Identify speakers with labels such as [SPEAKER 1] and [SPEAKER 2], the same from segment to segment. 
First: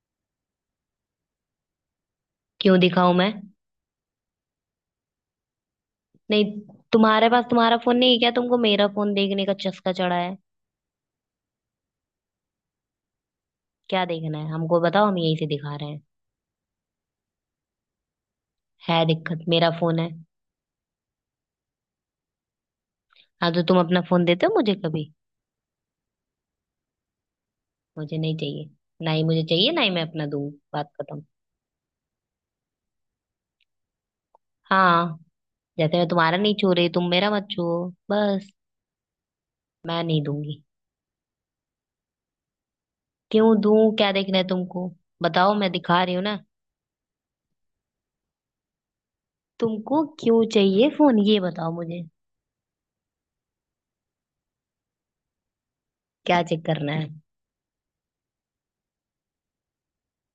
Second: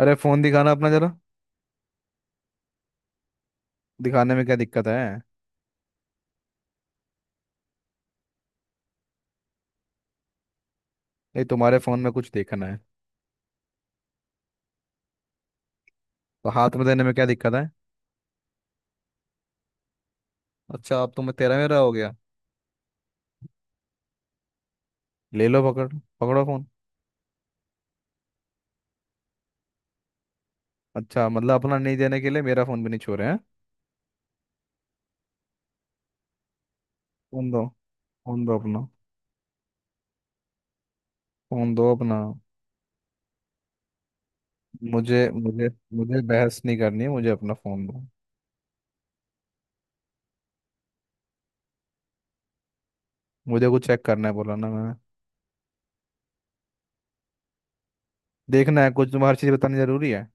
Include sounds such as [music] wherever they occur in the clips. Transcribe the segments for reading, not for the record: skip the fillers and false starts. [SPEAKER 1] अरे फोन दिखाना अपना जरा।
[SPEAKER 2] क्यों दिखाऊं मैं।
[SPEAKER 1] दिखाने में क्या दिक्कत है?
[SPEAKER 2] नहीं। तुम्हारे पास तुम्हारा फोन नहीं है क्या? तुमको मेरा फोन देखने का चस्का चढ़ा है?
[SPEAKER 1] नहीं, तुम्हारे फोन में कुछ देखना है।
[SPEAKER 2] क्या देखना है हमको बताओ, हम यही से दिखा रहे हैं।
[SPEAKER 1] तो हाथ में देने में क्या दिक्कत है?
[SPEAKER 2] है दिक्कत, मेरा फोन है।
[SPEAKER 1] अच्छा, अब तो मैं तेरा मेरा हो गया।
[SPEAKER 2] हाँ तो तुम अपना फोन देते हो मुझे कभी?
[SPEAKER 1] ले लो, पकड़। पकड़ो फोन।
[SPEAKER 2] मुझे नहीं चाहिए। ना ही मुझे चाहिए ना ही मैं अपना दूं। बात खत्म।
[SPEAKER 1] अच्छा मतलब अपना नहीं देने के लिए मेरा फोन भी नहीं छोड़े हैं।
[SPEAKER 2] हाँ। जैसे मैं तुम्हारा नहीं छू रही, तुम मेरा मत
[SPEAKER 1] फोन दो।
[SPEAKER 2] छुओ।
[SPEAKER 1] फोन
[SPEAKER 2] बस।
[SPEAKER 1] दो अपना।
[SPEAKER 2] मैं नहीं दूंगी।
[SPEAKER 1] फोन दो अपना।
[SPEAKER 2] क्यों दूं? क्या देखना है तुमको?
[SPEAKER 1] मुझे
[SPEAKER 2] बताओ,
[SPEAKER 1] मुझे
[SPEAKER 2] मैं दिखा रही
[SPEAKER 1] मुझे
[SPEAKER 2] हूँ ना।
[SPEAKER 1] बहस नहीं करनी है, मुझे अपना फोन दो।
[SPEAKER 2] तुमको क्यों चाहिए फोन, ये बताओ मुझे।
[SPEAKER 1] मुझे कुछ चेक करना है, बोला ना मैंने।
[SPEAKER 2] क्या चेक करना है?
[SPEAKER 1] देखना है कुछ। तुम्हें हर चीज बतानी जरूरी है?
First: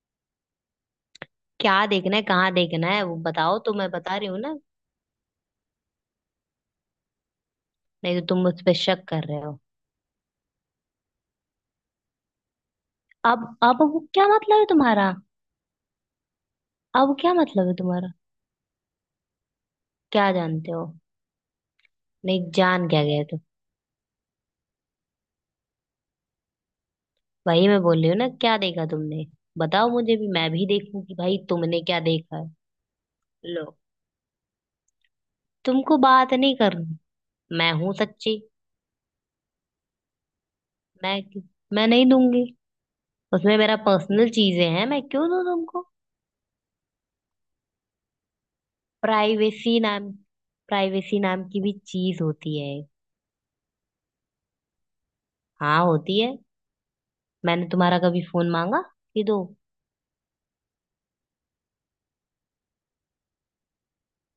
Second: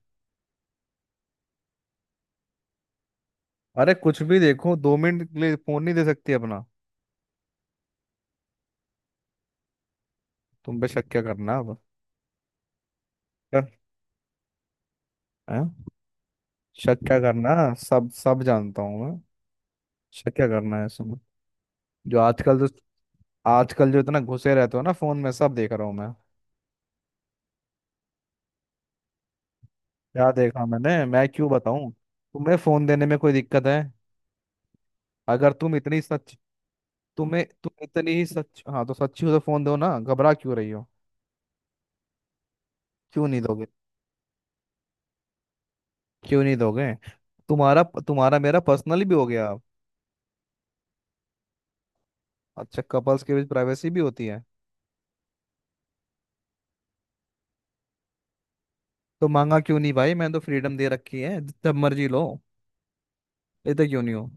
[SPEAKER 2] क्या देखना है कहाँ देखना है वो बताओ तो, मैं
[SPEAKER 1] अरे
[SPEAKER 2] बता
[SPEAKER 1] कुछ
[SPEAKER 2] रही
[SPEAKER 1] भी
[SPEAKER 2] हूँ ना।
[SPEAKER 1] देखो, दो मिनट के लिए फोन नहीं दे सकती अपना?
[SPEAKER 2] नहीं, तो तुम उस पर शक कर रहे हो।
[SPEAKER 1] तुम पे शक क्या करना अब।
[SPEAKER 2] अब वो क्या मतलब है तुम्हारा?
[SPEAKER 1] हैं? शक
[SPEAKER 2] अब
[SPEAKER 1] क्या
[SPEAKER 2] क्या
[SPEAKER 1] करना
[SPEAKER 2] मतलब
[SPEAKER 1] है,
[SPEAKER 2] है
[SPEAKER 1] सब
[SPEAKER 2] तुम्हारा?
[SPEAKER 1] सब जानता हूँ मैं। शक
[SPEAKER 2] क्या
[SPEAKER 1] क्या
[SPEAKER 2] जानते
[SPEAKER 1] करना
[SPEAKER 2] हो?
[SPEAKER 1] है इसमें। जो
[SPEAKER 2] नहीं,
[SPEAKER 1] आजकल जो
[SPEAKER 2] जान क्या गए तुम?
[SPEAKER 1] आजकल जो इतना घुसे रहते हो ना फोन में, सब देख रहा हूँ मैं।
[SPEAKER 2] वही मैं बोल रही हूँ ना, क्या देखा तुमने? बताओ मुझे भी,
[SPEAKER 1] क्या
[SPEAKER 2] मैं
[SPEAKER 1] देखा
[SPEAKER 2] भी देखूं
[SPEAKER 1] मैंने?
[SPEAKER 2] कि
[SPEAKER 1] मैं
[SPEAKER 2] भाई
[SPEAKER 1] क्यों
[SPEAKER 2] तुमने
[SPEAKER 1] बताऊँ
[SPEAKER 2] क्या देखा है।
[SPEAKER 1] तुम्हें? फोन देने में कोई
[SPEAKER 2] लो।
[SPEAKER 1] दिक्कत है? अगर तुम
[SPEAKER 2] तुमको
[SPEAKER 1] इतनी
[SPEAKER 2] बात
[SPEAKER 1] सच
[SPEAKER 2] नहीं करनी।
[SPEAKER 1] तुम्हें
[SPEAKER 2] मैं
[SPEAKER 1] तुम
[SPEAKER 2] हूं
[SPEAKER 1] इतनी ही
[SPEAKER 2] सच्ची।
[SPEAKER 1] सच हाँ, तो सच्ची हो तो फोन दो ना, घबरा क्यों रही हो?
[SPEAKER 2] मैं मैं नहीं दूंगी।
[SPEAKER 1] क्यों नहीं
[SPEAKER 2] उसमें
[SPEAKER 1] दोगे?
[SPEAKER 2] मेरा पर्सनल चीजें हैं, मैं क्यों दूं तुमको?
[SPEAKER 1] क्यों नहीं दोगे? तुम्हारा तुम्हारा मेरा पर्सनल भी हो गया अब?
[SPEAKER 2] प्राइवेसी नाम प्राइवेसी नाम की भी चीज होती है।
[SPEAKER 1] अच्छा, कपल्स के बीच प्राइवेसी भी होती है?
[SPEAKER 2] हाँ होती है। मैंने तुम्हारा कभी फोन मांगा कि
[SPEAKER 1] तो
[SPEAKER 2] दो?
[SPEAKER 1] मांगा क्यों नहीं भाई? मैंने तो फ्रीडम दे रखी है, जब मर्जी लो। लेते क्यों नहीं हो?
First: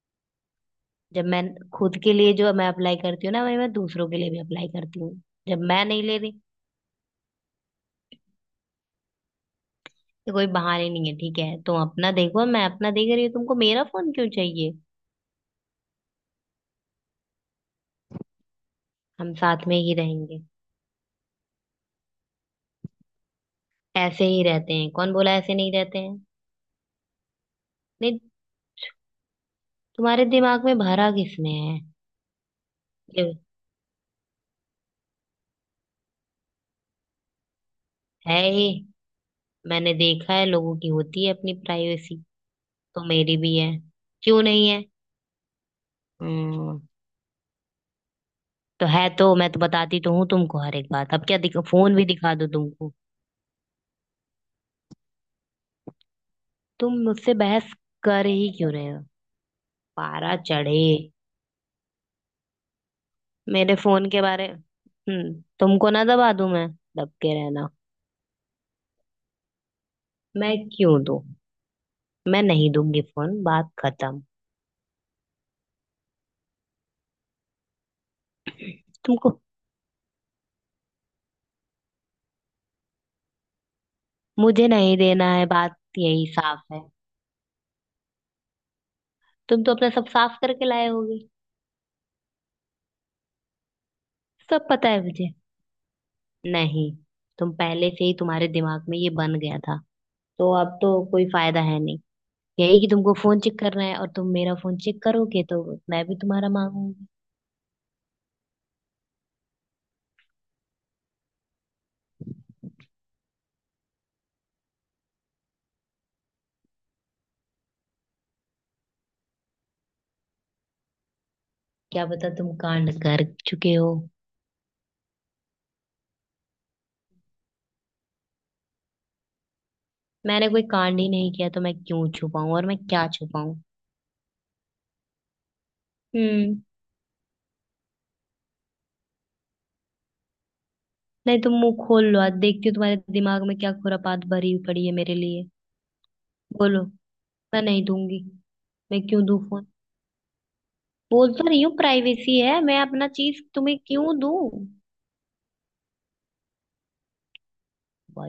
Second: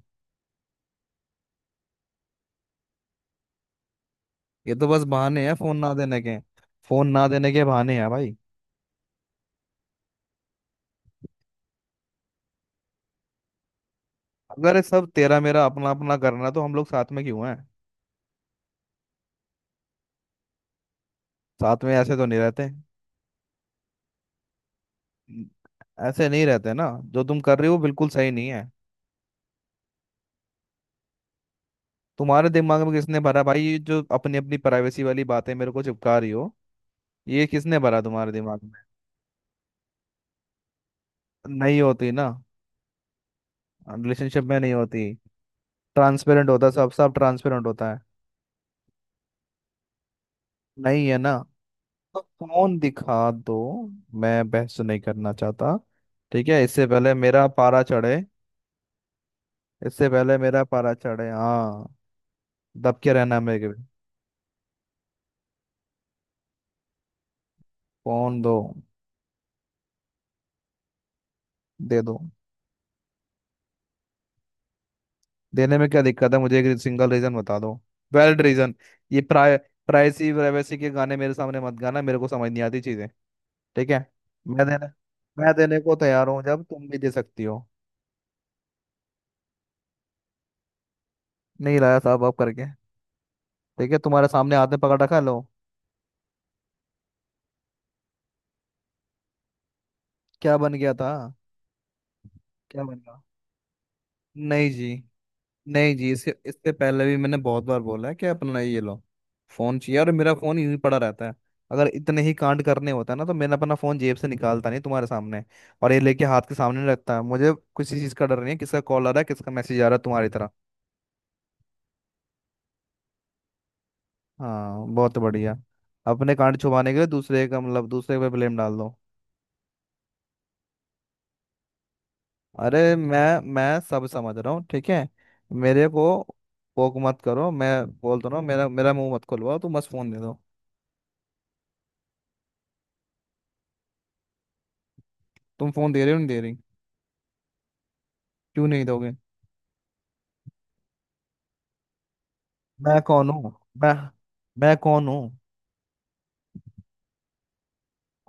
[SPEAKER 2] जब मैं खुद के लिए जो मैं अप्लाई करती हूँ ना वही मैं दूसरों के लिए भी अप्लाई
[SPEAKER 1] ये तो
[SPEAKER 2] करती
[SPEAKER 1] बस
[SPEAKER 2] हूँ।
[SPEAKER 1] बहाने हैं
[SPEAKER 2] जब
[SPEAKER 1] फोन
[SPEAKER 2] मैं
[SPEAKER 1] ना
[SPEAKER 2] नहीं ले
[SPEAKER 1] देने के।
[SPEAKER 2] रही
[SPEAKER 1] फोन ना देने के बहाने हैं भाई।
[SPEAKER 2] तो कोई बहाने नहीं है, ठीक है। तुम अपना देखो, मैं अपना देख रही हूँ, तुमको मेरा फोन क्यों चाहिए?
[SPEAKER 1] अगर ये सब तेरा मेरा अपना अपना करना है, तो हम लोग साथ में क्यों हैं?
[SPEAKER 2] हम साथ में ही रहेंगे।
[SPEAKER 1] साथ में ऐसे तो नहीं रहते।
[SPEAKER 2] ऐसे ही रहते हैं, कौन बोला ऐसे नहीं रहते हैं?
[SPEAKER 1] ऐसे नहीं रहते ना। जो तुम कर रहे हो बिल्कुल
[SPEAKER 2] नहीं।
[SPEAKER 1] सही नहीं है।
[SPEAKER 2] तुम्हारे दिमाग में भरा किसने है?
[SPEAKER 1] तुम्हारे दिमाग में किसने
[SPEAKER 2] ये
[SPEAKER 1] भरा भाई? ये जो अपनी अपनी प्राइवेसी वाली बातें मेरे को चिपका रही हो, ये किसने भरा तुम्हारे
[SPEAKER 2] है
[SPEAKER 1] दिमाग
[SPEAKER 2] ही।
[SPEAKER 1] में?
[SPEAKER 2] मैंने देखा है, लोगों की होती है अपनी
[SPEAKER 1] नहीं होती
[SPEAKER 2] प्राइवेसी।
[SPEAKER 1] ना।
[SPEAKER 2] तो मेरी भी है। क्यों
[SPEAKER 1] रिलेशनशिप में
[SPEAKER 2] नहीं
[SPEAKER 1] नहीं
[SPEAKER 2] है?
[SPEAKER 1] होती। ट्रांसपेरेंट होता,
[SPEAKER 2] हम्म,
[SPEAKER 1] सब सब ट्रांसपेरेंट होता है।
[SPEAKER 2] तो है। तो मैं तो बताती तो हूँ तुमको हर एक
[SPEAKER 1] नहीं
[SPEAKER 2] बात।
[SPEAKER 1] है
[SPEAKER 2] अब
[SPEAKER 1] ना,
[SPEAKER 2] क्या दिख फोन भी
[SPEAKER 1] तो
[SPEAKER 2] दिखा दो
[SPEAKER 1] फोन
[SPEAKER 2] तुमको?
[SPEAKER 1] दिखा दो। मैं बहस नहीं करना चाहता। ठीक है, इससे
[SPEAKER 2] तुम
[SPEAKER 1] पहले
[SPEAKER 2] मुझसे
[SPEAKER 1] मेरा
[SPEAKER 2] बहस
[SPEAKER 1] पारा चढ़े।
[SPEAKER 2] कर ही क्यों रहे हो?
[SPEAKER 1] इससे
[SPEAKER 2] पारा
[SPEAKER 1] पहले मेरा
[SPEAKER 2] चढ़े।
[SPEAKER 1] पारा चढ़े, हाँ। दब के रहना मेरे को।
[SPEAKER 2] मेरे फोन के बारे। तुमको ना दबा दूं मैं। दब के रहना।
[SPEAKER 1] फोन दो।
[SPEAKER 2] मैं क्यों दूं?
[SPEAKER 1] दे दो।
[SPEAKER 2] मैं नहीं दूंगी फोन, बात खत्म।
[SPEAKER 1] देने में क्या दिक्कत है? मुझे एक सिंगल रीजन बता दो, वैलिड रीजन। ये
[SPEAKER 2] तुमको।
[SPEAKER 1] प्राय प्राइसी प्राइवेसी के गाने मेरे सामने मत गाना, मेरे को समझ नहीं आती चीजें, ठीक है? मैं
[SPEAKER 2] मुझे
[SPEAKER 1] देने
[SPEAKER 2] नहीं देना है,
[SPEAKER 1] मैं
[SPEAKER 2] बात
[SPEAKER 1] देने को
[SPEAKER 2] यही
[SPEAKER 1] तैयार हूँ,
[SPEAKER 2] साफ
[SPEAKER 1] जब
[SPEAKER 2] है।
[SPEAKER 1] तुम भी दे सकती हो।
[SPEAKER 2] तुम तो अपना सब साफ करके लाए होगे।
[SPEAKER 1] नहीं लाया साहब, आप करके। ठीक है, तुम्हारे सामने
[SPEAKER 2] सब
[SPEAKER 1] हाथ में
[SPEAKER 2] पता
[SPEAKER 1] पकड़
[SPEAKER 2] है
[SPEAKER 1] रखा,
[SPEAKER 2] मुझे।
[SPEAKER 1] लो।
[SPEAKER 2] नहीं। तुम पहले से ही तुम्हारे दिमाग में ये बन गया था, तो
[SPEAKER 1] क्या
[SPEAKER 2] अब
[SPEAKER 1] बन
[SPEAKER 2] तो
[SPEAKER 1] गया था?
[SPEAKER 2] कोई फायदा है नहीं। यही
[SPEAKER 1] क्या
[SPEAKER 2] कि
[SPEAKER 1] बन
[SPEAKER 2] तुमको
[SPEAKER 1] गया?
[SPEAKER 2] फोन चेक करना है और तुम मेरा
[SPEAKER 1] नहीं
[SPEAKER 2] फोन
[SPEAKER 1] जी।
[SPEAKER 2] चेक करोगे तो।
[SPEAKER 1] नहीं
[SPEAKER 2] मैं
[SPEAKER 1] जी,
[SPEAKER 2] भी
[SPEAKER 1] इसके
[SPEAKER 2] तुम्हारा
[SPEAKER 1] इससे पहले
[SPEAKER 2] मांगूंगी।
[SPEAKER 1] भी मैंने बहुत बार बोला है कि अपना ये लो, फोन चाहिए, और मेरा फोन यूं ही पड़ा रहता है। अगर इतने ही कांड करने होता है ना, तो मैंने अपना फोन जेब से निकालता नहीं तुम्हारे सामने, और ये लेके हाथ के सामने नहीं रखता है। मुझे किसी चीज का डर नहीं है, किसका कॉल आ रहा है, किसका मैसेज आ रहा है, तुम्हारी तरह।
[SPEAKER 2] क्या पता तुम कांड कर चुके हो।
[SPEAKER 1] हाँ, बहुत बढ़िया। अपने कांड छुपाने के लिए दूसरे का मतलब दूसरे पे ब्लेम डाल दो।
[SPEAKER 2] मैंने कोई कांड ही नहीं किया तो मैं क्यों छुपाऊं और मैं
[SPEAKER 1] अरे
[SPEAKER 2] क्या
[SPEAKER 1] मैं
[SPEAKER 2] छुपाऊं?
[SPEAKER 1] मैं सब समझ रहा हूँ, ठीक है? मेरे को
[SPEAKER 2] हम्म।
[SPEAKER 1] पोक मत करो। मैं बोल तो रहा हूँ, मेरा मेरा मुंह मत खुलवाओ तुम, बस फोन दे दो।
[SPEAKER 2] नहीं, तुम मुंह खोल लो, आज देखती हूँ तुम्हारे दिमाग में क्या खुरापात भरी पड़ी है मेरे लिए।
[SPEAKER 1] तुम फोन दे रहे हो नहीं दे रही?
[SPEAKER 2] बोलो। मैं नहीं दूंगी।
[SPEAKER 1] क्यों नहीं
[SPEAKER 2] मैं
[SPEAKER 1] दोगे?
[SPEAKER 2] क्यों दूं फोन? बोल तो रही हूँ, प्राइवेसी है, मैं
[SPEAKER 1] मैं
[SPEAKER 2] अपना
[SPEAKER 1] कौन
[SPEAKER 2] चीज
[SPEAKER 1] हूँ?
[SPEAKER 2] तुम्हें
[SPEAKER 1] मैं
[SPEAKER 2] क्यों दूं?
[SPEAKER 1] मैं कौन हूँ?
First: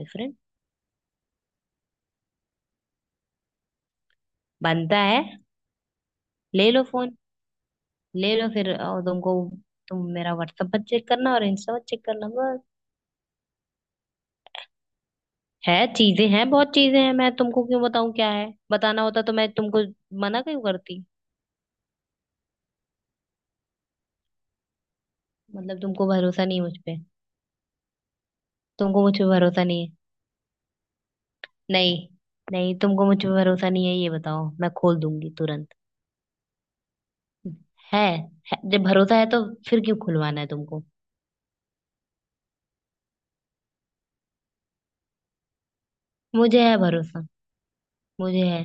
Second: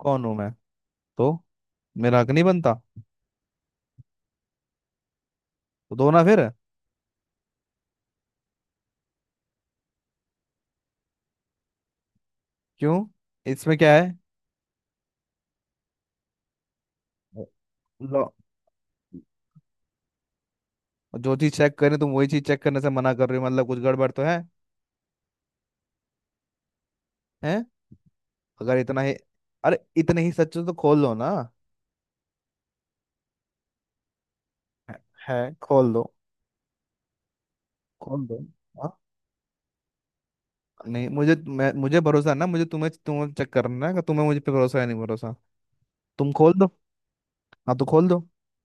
[SPEAKER 1] कौन हूँ मैं? तो मेरा हक नहीं बनता?
[SPEAKER 2] बनता है।
[SPEAKER 1] तो दो ना फिर।
[SPEAKER 2] ले लो फोन। ले लो फिर, और तुमको तुम मेरा व्हाट्सएप पर चेक करना और इंस्टा पर चेक करना, बस।
[SPEAKER 1] क्यों? इसमें क्या है?
[SPEAKER 2] है चीजें हैं, बहुत चीजें हैं, मैं तुमको क्यों बताऊं क्या
[SPEAKER 1] लो-
[SPEAKER 2] है, बताना होता तो मैं तुमको मना क्यों करती?
[SPEAKER 1] जो चीज चेक करें तुम वही चीज चेक करने से मना कर रहे हो, मतलब कुछ गड़बड़ तो है।
[SPEAKER 2] मतलब तुमको भरोसा नहीं मुझ पे?
[SPEAKER 1] हैं? अगर इतना
[SPEAKER 2] तुमको मुझ
[SPEAKER 1] ही,
[SPEAKER 2] पे भरोसा
[SPEAKER 1] अरे
[SPEAKER 2] नहीं है।
[SPEAKER 1] इतने ही सच हो तो खोल लो ना।
[SPEAKER 2] नहीं। नहीं, तुमको मुझ पे भरोसा नहीं है ये बताओ, मैं
[SPEAKER 1] है।
[SPEAKER 2] खोल दूंगी
[SPEAKER 1] है,
[SPEAKER 2] तुरंत।
[SPEAKER 1] खोल दो।
[SPEAKER 2] है,
[SPEAKER 1] खोल दो।
[SPEAKER 2] है। जब
[SPEAKER 1] हाँ,
[SPEAKER 2] भरोसा है तो फिर क्यों खुलवाना है तुमको?
[SPEAKER 1] नहीं मुझे भरोसा है ना, मुझे तुम्हें तुम्हें चेक करना है कि तुम्हें मुझे पे भरोसा है नहीं भरोसा। तुम खोल
[SPEAKER 2] मुझे
[SPEAKER 1] दो।
[SPEAKER 2] है भरोसा।
[SPEAKER 1] हाँ तो खोल दो।
[SPEAKER 2] मुझे है।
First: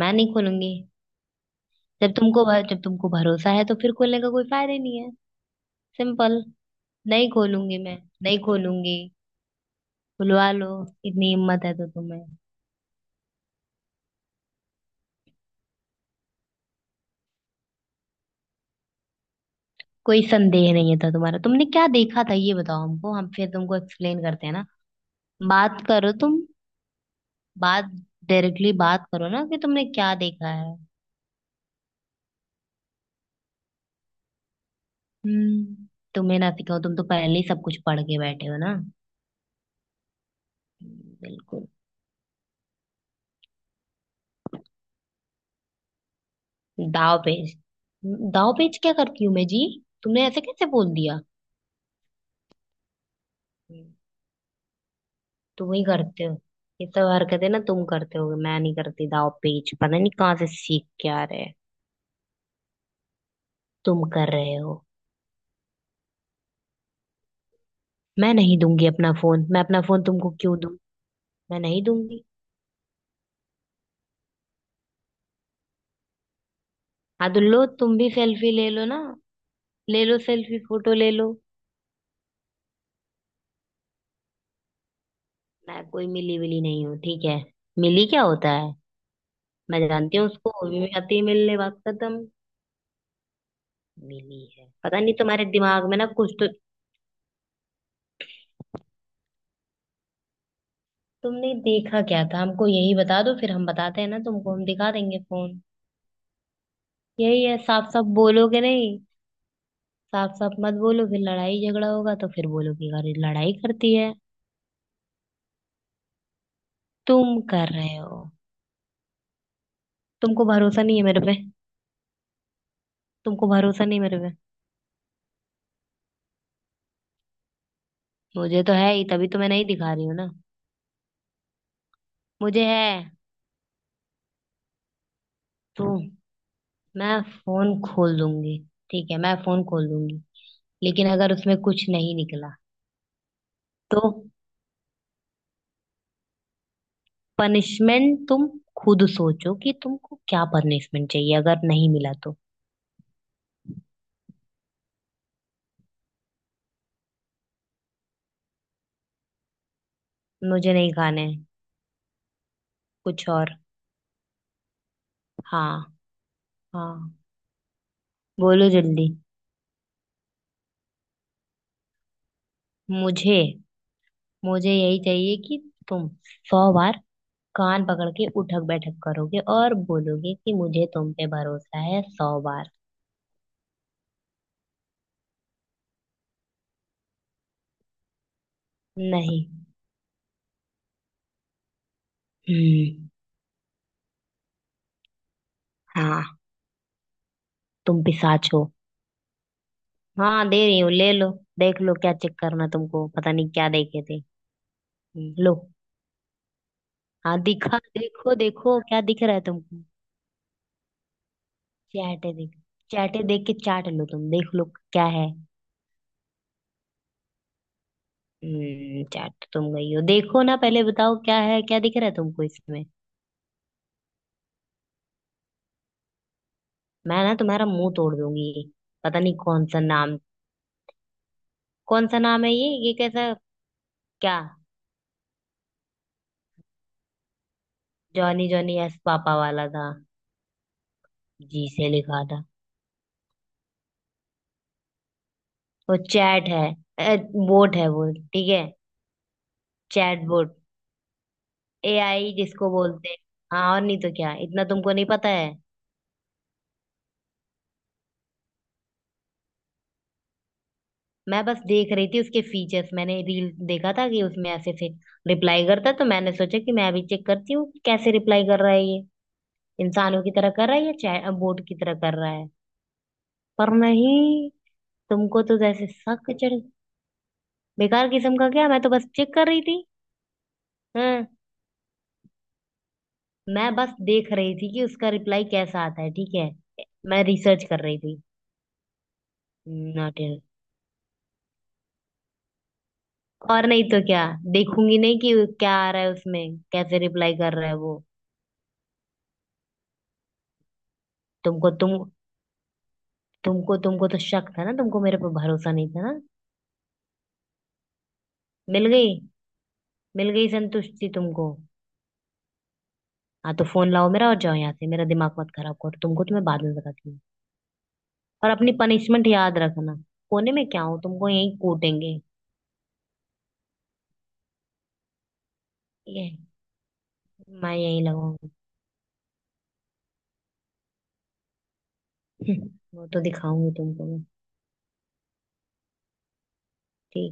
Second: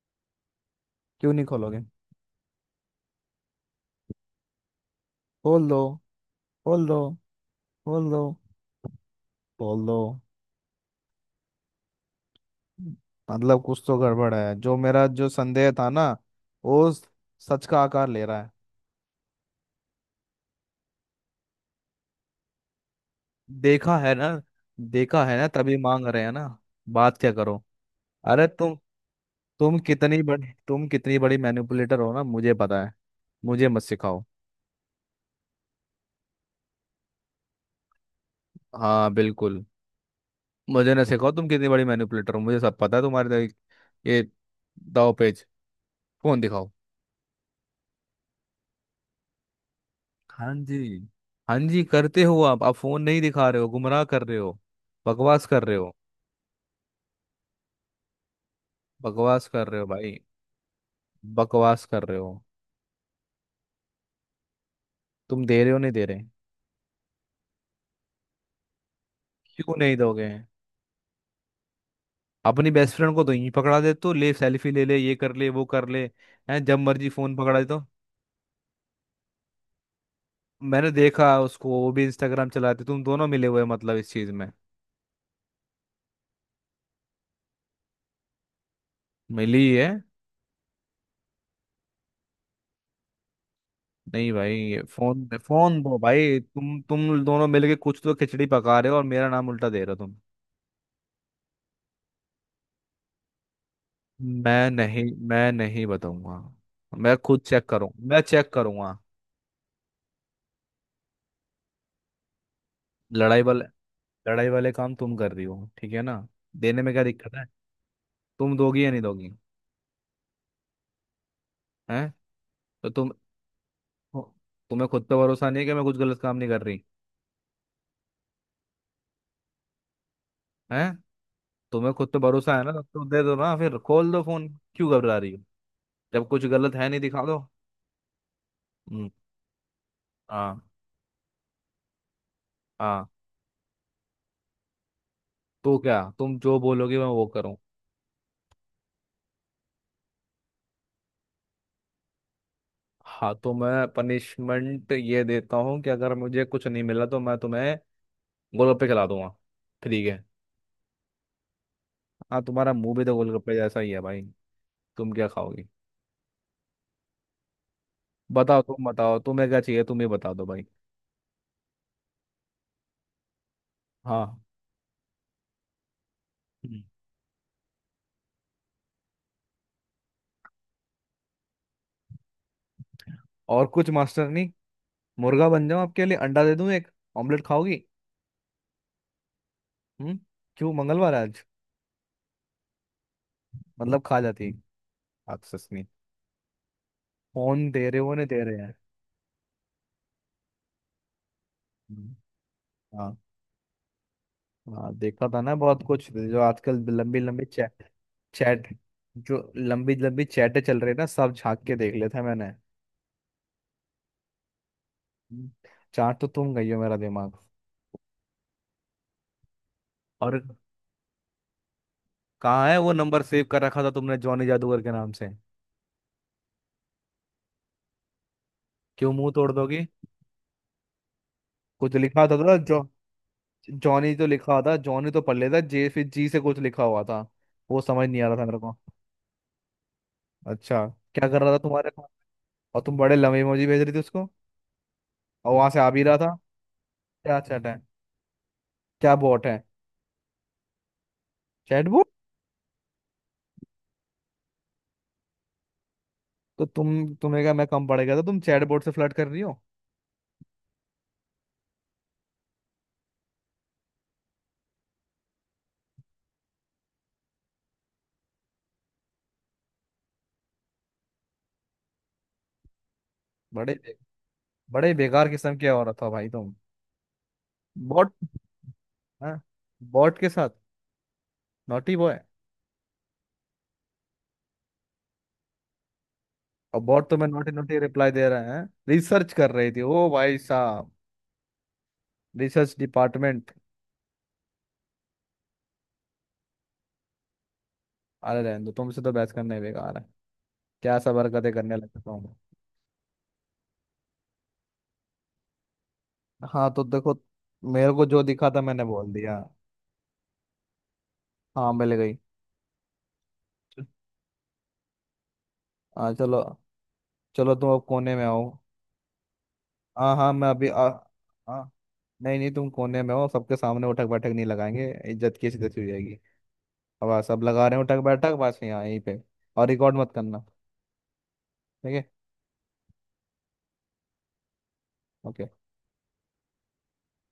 [SPEAKER 2] मैं नहीं खोलूंगी।
[SPEAKER 1] क्यों नहीं खोलोगे?
[SPEAKER 2] जब तुमको जब तुमको भरोसा है तो फिर खोलने का कोई फायदा ही नहीं है।
[SPEAKER 1] खोल दो।
[SPEAKER 2] सिंपल।
[SPEAKER 1] खोल दो।
[SPEAKER 2] नहीं खोलूंगी मैं।
[SPEAKER 1] खोल दो।
[SPEAKER 2] नहीं खोलूंगी।
[SPEAKER 1] खोल दो।
[SPEAKER 2] खुलवा लो, इतनी हिम्मत है तो तुम्हें।
[SPEAKER 1] मतलब कुछ तो गड़बड़ है, जो मेरा जो संदेह था ना, वो स- सच का आकार ले रहा है।
[SPEAKER 2] कोई संदेह नहीं था तुम्हारा, तुमने क्या देखा था ये बताओ हमको, हम फिर तुमको
[SPEAKER 1] देखा है
[SPEAKER 2] एक्सप्लेन
[SPEAKER 1] ना,
[SPEAKER 2] करते हैं ना।
[SPEAKER 1] देखा है ना, तभी
[SPEAKER 2] बात
[SPEAKER 1] मांग
[SPEAKER 2] करो
[SPEAKER 1] रहे हैं
[SPEAKER 2] तुम।
[SPEAKER 1] ना। बात क्या करो?
[SPEAKER 2] बात
[SPEAKER 1] अरे
[SPEAKER 2] डायरेक्टली
[SPEAKER 1] तुम,
[SPEAKER 2] बात करो ना, कि तुमने क्या देखा है?
[SPEAKER 1] तुम कितनी बड़ी मैनिपुलेटर हो ना, मुझे पता है। मुझे मत सिखाओ।
[SPEAKER 2] हम्म। तुम्हें ना सिखाओ, तुम तो पहले ही सब कुछ पढ़ के बैठे हो ना।
[SPEAKER 1] हाँ, बिल्कुल। मुझे ना सिखाओ, तुम
[SPEAKER 2] बिल्कुल।
[SPEAKER 1] कितनी बड़ी मैनिपुलेटर हो, मुझे सब पता है। तुम्हारे दाव- ये दाव पेच। फोन दिखाओ।
[SPEAKER 2] दाव पेच दाव पेच क्या करती हूँ मैं जी? तुमने ऐसे
[SPEAKER 1] हाँ
[SPEAKER 2] कैसे बोल
[SPEAKER 1] जी।
[SPEAKER 2] दिया?
[SPEAKER 1] हाँ जी करते हो आप। फोन नहीं दिखा रहे हो,
[SPEAKER 2] हम्म,
[SPEAKER 1] गुमराह कर रहे हो, बकवास कर
[SPEAKER 2] तुम
[SPEAKER 1] रहे
[SPEAKER 2] ही
[SPEAKER 1] हो।
[SPEAKER 2] करते हो। ये सब हरकतें ना, तुम करते हो, मैं नहीं करती, दाव
[SPEAKER 1] बकवास कर
[SPEAKER 2] पेच
[SPEAKER 1] रहे हो
[SPEAKER 2] पता नहीं
[SPEAKER 1] भाई।
[SPEAKER 2] कहाँ से सीख के आ रहे हैं।
[SPEAKER 1] बकवास कर रहे हो।
[SPEAKER 2] तुम कर रहे हो।
[SPEAKER 1] तुम दे रहे हो नहीं दे रहे?
[SPEAKER 2] मैं नहीं दूंगी अपना फोन, मैं
[SPEAKER 1] क्यों
[SPEAKER 2] अपना
[SPEAKER 1] नहीं
[SPEAKER 2] फोन
[SPEAKER 1] दोगे?
[SPEAKER 2] तुमको क्यों दूं? मैं नहीं दूंगी।
[SPEAKER 1] अपनी बेस्ट फ्रेंड को तो यहीं पकड़ा दे, तो ले सेल्फी ले ले, ये कर ले वो कर ले। हैं? जब मर्जी
[SPEAKER 2] हाँ
[SPEAKER 1] फोन
[SPEAKER 2] तो
[SPEAKER 1] पकड़ा
[SPEAKER 2] लो,
[SPEAKER 1] दे तो।
[SPEAKER 2] तुम भी सेल्फी ले लो ना, ले लो सेल्फी,
[SPEAKER 1] मैंने
[SPEAKER 2] फोटो ले
[SPEAKER 1] देखा
[SPEAKER 2] लो।
[SPEAKER 1] उसको, वो भी इंस्टाग्राम चलाते, तुम दोनों मिले हुए हैं, मतलब इस चीज में।
[SPEAKER 2] मैं कोई मिली विली नहीं हूँ, ठीक है। मिली क्या होता है?
[SPEAKER 1] मिली
[SPEAKER 2] मैं
[SPEAKER 1] है।
[SPEAKER 2] जानती हूँ उसको, वो भी आती है मिलने, बात खत्म।
[SPEAKER 1] नहीं
[SPEAKER 2] मिली
[SPEAKER 1] भाई,
[SPEAKER 2] है
[SPEAKER 1] ये
[SPEAKER 2] पता नहीं
[SPEAKER 1] फोन
[SPEAKER 2] तुम्हारे
[SPEAKER 1] फोन
[SPEAKER 2] दिमाग में
[SPEAKER 1] दो
[SPEAKER 2] ना कुछ
[SPEAKER 1] भाई।
[SPEAKER 2] तो।
[SPEAKER 1] तुम दोनों मिलके कुछ तो खिचड़ी पका रहे हो, और मेरा नाम उल्टा दे रहे हो तुम।
[SPEAKER 2] तुमने देखा क्या था हमको यही बता दो, फिर हम बताते हैं ना तुमको, हम
[SPEAKER 1] मैं
[SPEAKER 2] दिखा
[SPEAKER 1] नहीं
[SPEAKER 2] देंगे
[SPEAKER 1] मैं
[SPEAKER 2] फोन।
[SPEAKER 1] नहीं बताऊंगा। मैं खुद
[SPEAKER 2] यही है,
[SPEAKER 1] चेक
[SPEAKER 2] साफ
[SPEAKER 1] करूँ,
[SPEAKER 2] साफ
[SPEAKER 1] मैं चेक
[SPEAKER 2] बोलोगे
[SPEAKER 1] करूंगा।
[SPEAKER 2] नहीं? साफ साफ मत बोलो, फिर लड़ाई झगड़ा होगा तो फिर बोलोगे अरे
[SPEAKER 1] लड़ाई
[SPEAKER 2] लड़ाई
[SPEAKER 1] वाल
[SPEAKER 2] करती है।
[SPEAKER 1] लड़ाई वाले काम तुम कर रही हो, ठीक है ना? देने में क्या दिक्कत
[SPEAKER 2] तुम
[SPEAKER 1] है?
[SPEAKER 2] कर रहे हो।
[SPEAKER 1] तुम दोगी या नहीं दोगी?
[SPEAKER 2] तुमको भरोसा नहीं है मेरे पे।
[SPEAKER 1] हैं? तो तुम,
[SPEAKER 2] तुमको भरोसा नहीं मेरे पे।
[SPEAKER 1] तुम्हें खुद पे भरोसा नहीं है कि मैं कुछ गलत काम नहीं कर रही?
[SPEAKER 2] मुझे तो है ही, तभी तो मैं नहीं दिखा रही हूँ ना।
[SPEAKER 1] हैं? तुम्हें खुद पे भरोसा है
[SPEAKER 2] मुझे
[SPEAKER 1] ना,
[SPEAKER 2] है।
[SPEAKER 1] तो दे दो ना फिर, खोल दो फोन। क्यों घबरा रही हो?
[SPEAKER 2] तो
[SPEAKER 1] जब कुछ गलत है नहीं,
[SPEAKER 2] मैं
[SPEAKER 1] दिखा दो।
[SPEAKER 2] फोन खोल दूंगी।
[SPEAKER 1] हम्म,
[SPEAKER 2] ठीक है, मैं फोन खोल दूंगी।
[SPEAKER 1] हाँ।
[SPEAKER 2] लेकिन अगर उसमें कुछ नहीं निकला
[SPEAKER 1] हाँ
[SPEAKER 2] तो।
[SPEAKER 1] तो क्या, तुम जो बोलोगे मैं वो करूँ?
[SPEAKER 2] पनिशमेंट तुम खुद सोचो कि तुमको क्या पनिशमेंट चाहिए अगर नहीं मिला तो।
[SPEAKER 1] हाँ तो मैं पनिशमेंट ये देता हूँ कि अगर मुझे कुछ नहीं मिला तो मैं तुम्हें गोलगप्पे खिला दूंगा, ठीक है?
[SPEAKER 2] मुझे नहीं खाना है।
[SPEAKER 1] हाँ, तुम्हारा मुंह भी तो
[SPEAKER 2] कुछ
[SPEAKER 1] गोलगप्पे
[SPEAKER 2] और।
[SPEAKER 1] जैसा ही है भाई। तुम क्या खाओगे?
[SPEAKER 2] हाँ, हाँ।
[SPEAKER 1] बताओ
[SPEAKER 2] बोलो
[SPEAKER 1] तुम,
[SPEAKER 2] जल्दी।
[SPEAKER 1] बताओ तुम्हें क्या चाहिए, तुम ही बता दो भाई।
[SPEAKER 2] मुझे
[SPEAKER 1] हाँ।
[SPEAKER 2] मुझे यही चाहिए कि तुम सौ
[SPEAKER 1] हम्म।
[SPEAKER 2] बार कान पकड़ के उठक बैठक करोगे और बोलोगे कि मुझे तुम पे भरोसा है 100 बार।
[SPEAKER 1] और कुछ मास्टर नहीं? मुर्गा बन जाऊं आपके लिए, अंडा दे दूं एक? ऑमलेट खाओगी?
[SPEAKER 2] नहीं।
[SPEAKER 1] हम्म। क्यों, मंगलवार है आज?
[SPEAKER 2] हम्म।
[SPEAKER 1] मतलब खा जाती, एक्सेस नहीं?
[SPEAKER 2] हाँ।
[SPEAKER 1] फोन दे रहे
[SPEAKER 2] तुम
[SPEAKER 1] हो नहीं दे
[SPEAKER 2] पिशाच
[SPEAKER 1] रहे
[SPEAKER 2] हो।
[SPEAKER 1] हैं?
[SPEAKER 2] हाँ दे रही हूँ, ले लो। देख लो क्या
[SPEAKER 1] हम्म,
[SPEAKER 2] चेक करना तुमको,
[SPEAKER 1] हाँ।
[SPEAKER 2] पता नहीं क्या देखे थे।
[SPEAKER 1] हाँ देखा था ना,
[SPEAKER 2] लो।
[SPEAKER 1] बहुत कुछ जो आजकल लंबी
[SPEAKER 2] हाँ
[SPEAKER 1] लंबी
[SPEAKER 2] दिखा,
[SPEAKER 1] चैट।
[SPEAKER 2] देखो
[SPEAKER 1] चैट,
[SPEAKER 2] देखो क्या दिख रहा
[SPEAKER 1] जो
[SPEAKER 2] है तुमको?
[SPEAKER 1] लंबी लंबी चैटें चल रही है ना, सब झांक के देख लेता है
[SPEAKER 2] चैटे
[SPEAKER 1] मैंने।
[SPEAKER 2] देख चैटे देख के चाट लो, तुम देख लो, क्या है?
[SPEAKER 1] हम्म, चाट तो तुम गई हो मेरा दिमाग।
[SPEAKER 2] चाट तो तुम गई हो,
[SPEAKER 1] और
[SPEAKER 2] देखो ना, पहले बताओ क्या है, क्या दिख रहा है तुमको
[SPEAKER 1] कहाँ है
[SPEAKER 2] इसमें?
[SPEAKER 1] वो नंबर सेव कर रखा था तुमने, जॉनी जादूगर के नाम से?
[SPEAKER 2] मैं ना तुम्हारा मुंह तोड़ दूंगी।
[SPEAKER 1] क्यों
[SPEAKER 2] पता
[SPEAKER 1] मुंह
[SPEAKER 2] नहीं
[SPEAKER 1] तोड़
[SPEAKER 2] कौन सा
[SPEAKER 1] दोगी?
[SPEAKER 2] नाम।
[SPEAKER 1] कुछ
[SPEAKER 2] कौन सा
[SPEAKER 1] लिखा
[SPEAKER 2] नाम है
[SPEAKER 1] था
[SPEAKER 2] ये
[SPEAKER 1] जो।
[SPEAKER 2] ये कैसा?
[SPEAKER 1] जॉनी तो
[SPEAKER 2] क्या?
[SPEAKER 1] लिखा था, जॉनी तो पढ़ लेता। जे, फिर जी से कुछ लिखा हुआ था, वो समझ नहीं आ रहा था
[SPEAKER 2] जॉनी
[SPEAKER 1] मेरे को।
[SPEAKER 2] जॉनी एस पापा वाला था।
[SPEAKER 1] अच्छा, क्या कर रहा था
[SPEAKER 2] जी से
[SPEAKER 1] तुम्हारे को?
[SPEAKER 2] लिखा था।
[SPEAKER 1] और तुम बड़े लंबे इमोजी भेज रही थी उसको, और वहां से आ
[SPEAKER 2] वो
[SPEAKER 1] भी रहा था।
[SPEAKER 2] चैट है।
[SPEAKER 1] क्या चैट
[SPEAKER 2] बोट
[SPEAKER 1] है?
[SPEAKER 2] है वो, ठीक है।
[SPEAKER 1] क्या बोट है?
[SPEAKER 2] Chat bot.
[SPEAKER 1] चैटबॉट?
[SPEAKER 2] एआई जिसको बोलते हैं। हाँ और नहीं तो क्या, इतना तुमको नहीं पता है।
[SPEAKER 1] तो तुम, तुम्हें क्या मैं कम पड़ गया था? तुम चैटबॉट से फ्लर्ट कर रही हो?
[SPEAKER 2] मैं बस देख रही थी उसके फीचर्स, मैंने रील देखा था कि उसमें ऐसे से रिप्लाई करता है, तो मैंने सोचा कि मैं अभी चेक करती हूँ कि कैसे रिप्लाई कर रहा है ये, इंसानों की तरह कर रहा है या चैट बोट की तरह कर रहा है। पर
[SPEAKER 1] बड़े बे-
[SPEAKER 2] नहीं।
[SPEAKER 1] बड़े बेकार
[SPEAKER 2] तुमको
[SPEAKER 1] किस्म
[SPEAKER 2] तो
[SPEAKER 1] के
[SPEAKER 2] जैसे
[SPEAKER 1] औरत हो भाई
[SPEAKER 2] सक
[SPEAKER 1] तुम।
[SPEAKER 2] चढ़। बेकार
[SPEAKER 1] बॉट?
[SPEAKER 2] किस्म का क्या, मैं तो बस चेक
[SPEAKER 1] हाँ,
[SPEAKER 2] कर रही थी।
[SPEAKER 1] बॉट के साथ।
[SPEAKER 2] हम्म।
[SPEAKER 1] Naughty boy.
[SPEAKER 2] मैं बस देख रही थी कि उसका रिप्लाई कैसा आता है, ठीक है।
[SPEAKER 1] और बॉट
[SPEAKER 2] मैं
[SPEAKER 1] तुम्हें नॉटी
[SPEAKER 2] रिसर्च
[SPEAKER 1] नॉटी
[SPEAKER 2] कर रही
[SPEAKER 1] रिप्लाई
[SPEAKER 2] थी।
[SPEAKER 1] दे रहे हैं? रिसर्च कर रही थी, ओ
[SPEAKER 2] नॉट
[SPEAKER 1] भाई
[SPEAKER 2] इन।
[SPEAKER 1] साहब? Research department!
[SPEAKER 2] और नहीं तो क्या, देखूंगी नहीं कि क्या आ रहा है उसमें, कैसे रिप्लाई कर रहा है वो?
[SPEAKER 1] अरे रहने दो, तुमसे तो बहस करने ही बेकार है। क्या सब हरकतें
[SPEAKER 2] तुमको
[SPEAKER 1] करने
[SPEAKER 2] तुम
[SPEAKER 1] लगता हूँ।
[SPEAKER 2] तुमको तुमको तो शक था ना, तुमको मेरे पर भरोसा नहीं था ना।
[SPEAKER 1] हाँ तो देखो, मेरे को जो दिखा था मैंने
[SPEAKER 2] मिल
[SPEAKER 1] बोल
[SPEAKER 2] गई
[SPEAKER 1] दिया।
[SPEAKER 2] मिल गई संतुष्टि तुमको?
[SPEAKER 1] हाँ, मिल गई।
[SPEAKER 2] हाँ तो फोन लाओ मेरा और जाओ यहाँ से, मेरा दिमाग मत खराब करो,
[SPEAKER 1] हाँ
[SPEAKER 2] तुमको तो
[SPEAKER 1] चलो।
[SPEAKER 2] मैं बाद में बताती हूँ।
[SPEAKER 1] चलो तुम अब कोने में आओ।
[SPEAKER 2] और अपनी पनिशमेंट याद रखना।
[SPEAKER 1] हाँ हाँ, मैं
[SPEAKER 2] कोने में
[SPEAKER 1] अभी
[SPEAKER 2] क्या
[SPEAKER 1] आ,
[SPEAKER 2] हूँ, तुमको यहीं
[SPEAKER 1] आ,
[SPEAKER 2] कूटेंगे।
[SPEAKER 1] नहीं नहीं, तुम कोने में हो, सबके सामने उठक बैठक नहीं लगाएंगे, इज्जत की इज्जत हो जाएगी।
[SPEAKER 2] ये
[SPEAKER 1] अब आप सब लगा
[SPEAKER 2] मैं
[SPEAKER 1] रहे हो उठक
[SPEAKER 2] यहीं
[SPEAKER 1] बैठक,
[SPEAKER 2] लगाऊंगी।
[SPEAKER 1] बस यहाँ यहीं पे। और रिकॉर्ड मत करना, ठीक है?
[SPEAKER 2] [laughs] वो तो दिखाऊंगी तुमको मैं।
[SPEAKER 1] ओके।
[SPEAKER 2] ठीक है।